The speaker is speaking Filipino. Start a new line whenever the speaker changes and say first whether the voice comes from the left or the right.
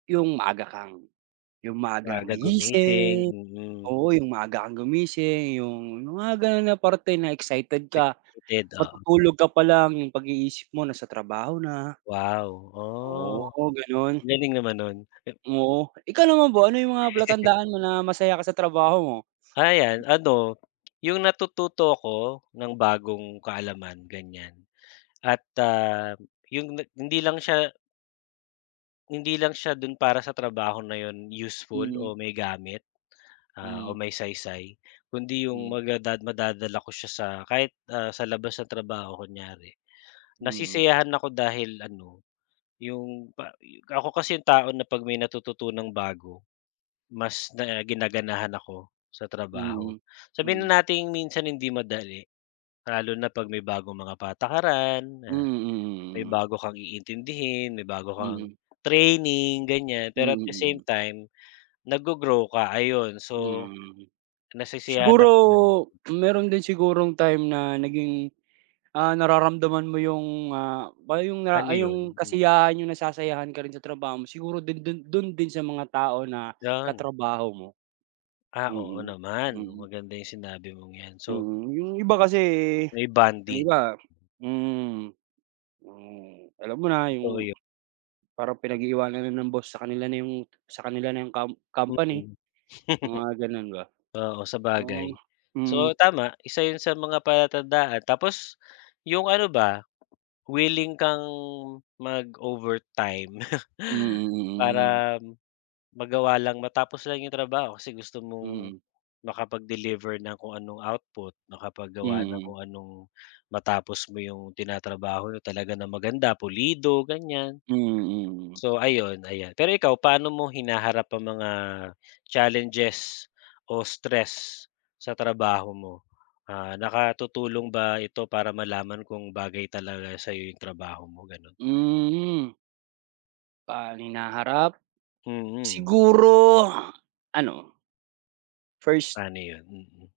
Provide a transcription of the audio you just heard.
right: Yung maaga kang yung maaga kang
left: Maaga gumising,
right: gigising,
left: mm.
right: oo, yung maaga kang gumising, yung mga gano'n na parte na excited ka.
left: [unintelligible] Oo.
right: Matutulog ka palang, yung pag-iisip mo nasa trabaho na.
left: Wow. Oh.
right: Oo, gano'n.
left: Galing naman no'n.
right: Oo. Ikaw naman ba? Ano yung mga palatandaan mo na masaya ka sa trabaho mo?
left: Ah, ayan ano, yung natututo ako ng bagong kaalaman ganyan at, ah, yung hindi lang siya hindi lang siya do'n para sa trabaho na yun useful
right: Hmm.
left: o may gamit, ah, o
right: Hmm.
left: may saysay, kundi yung
right: Hmm.
left: maga da madadala ko siya sa kahit, ah, sa labas ng trabaho kunyari.
right: Mm.
left: Nasisiyahan ako dahil ano, yung pa ako kasi yung tao na 'pag may natututunang bago, mas na ginaganahan ako sa trabaho.
right: Mm.
left: Sabihin
right: Mm.
left: na nating minsan hindi madali, lalo na 'pag may bagong mga patakaran
right: Mm,
left: na, may
right: mm, mm.
left: bago kang iintindihin, may bago kang
right: Mm.
left: training ganyan,
right: Mm,
left: pero at the same
right: mm.
left: time, naggo-grow ka, ayun. So,
right: Hmm.
left: nasisiyahan
right: Siguro,
left: ako sa gano'n.
right: meron din sigurong time na naging, ah, nararamdaman mo yung, ah, ba yung
left: Ano
right: ay
left: yun?
right: yung
left: Hmm.
right: kasiyahan, yung nasasayahan ka rin sa trabaho mo. Siguro do'n do'n do'n din sa mga tao na
left: Gan
right: katrabaho mo.
left: Ah, oo
right: Mm.
left: naman.
right: Mm.
left: Maganda yung sinabi mong 'yan. So
right: Mm, yung iba kasi
left: May
right: yung
left: bonding.
right: iba mm. Hmm. Alam mo na,
left: Totoo
right: yung,
left: yo
right: parang pinag-iiwanan na ng boss sa kanila na 'yong sa kanila na yung com company,
left: Mm.
right: mga gano'n ba.
left: Oo,
right: Oh.
left: sabagay.
right: Mm.
left: So, tama. Isa yun sa mga palatandaan tapos yung ano ba, willing kang mag-overtime.
right: Mm, mm, mm.
left: Para magawa lang, matapos lang 'yong trabaho kasi gusto mong
right: Mm.
left: makapag-deliver ng kung anong output, makapaggawa ng
right: Mm.
left: kung anong matapos mo yung tinatrabaho niya talaga ng maganda, pulido, ganyan.
right: Mm, mm.
left: So ayun, ayan. Pero ikaw, paano mo hinaharap ang mga, challenges o stress, sa trabaho mo? Ah, nakatutulong ba ito para malaman kung bagay talaga sa'yo yung trabaho mo, gano'n?
right: Hmm, hmm. Pan hinaharap.
left: Mm.
right: Siguro, ano First
left: Pa'no yun? Mm.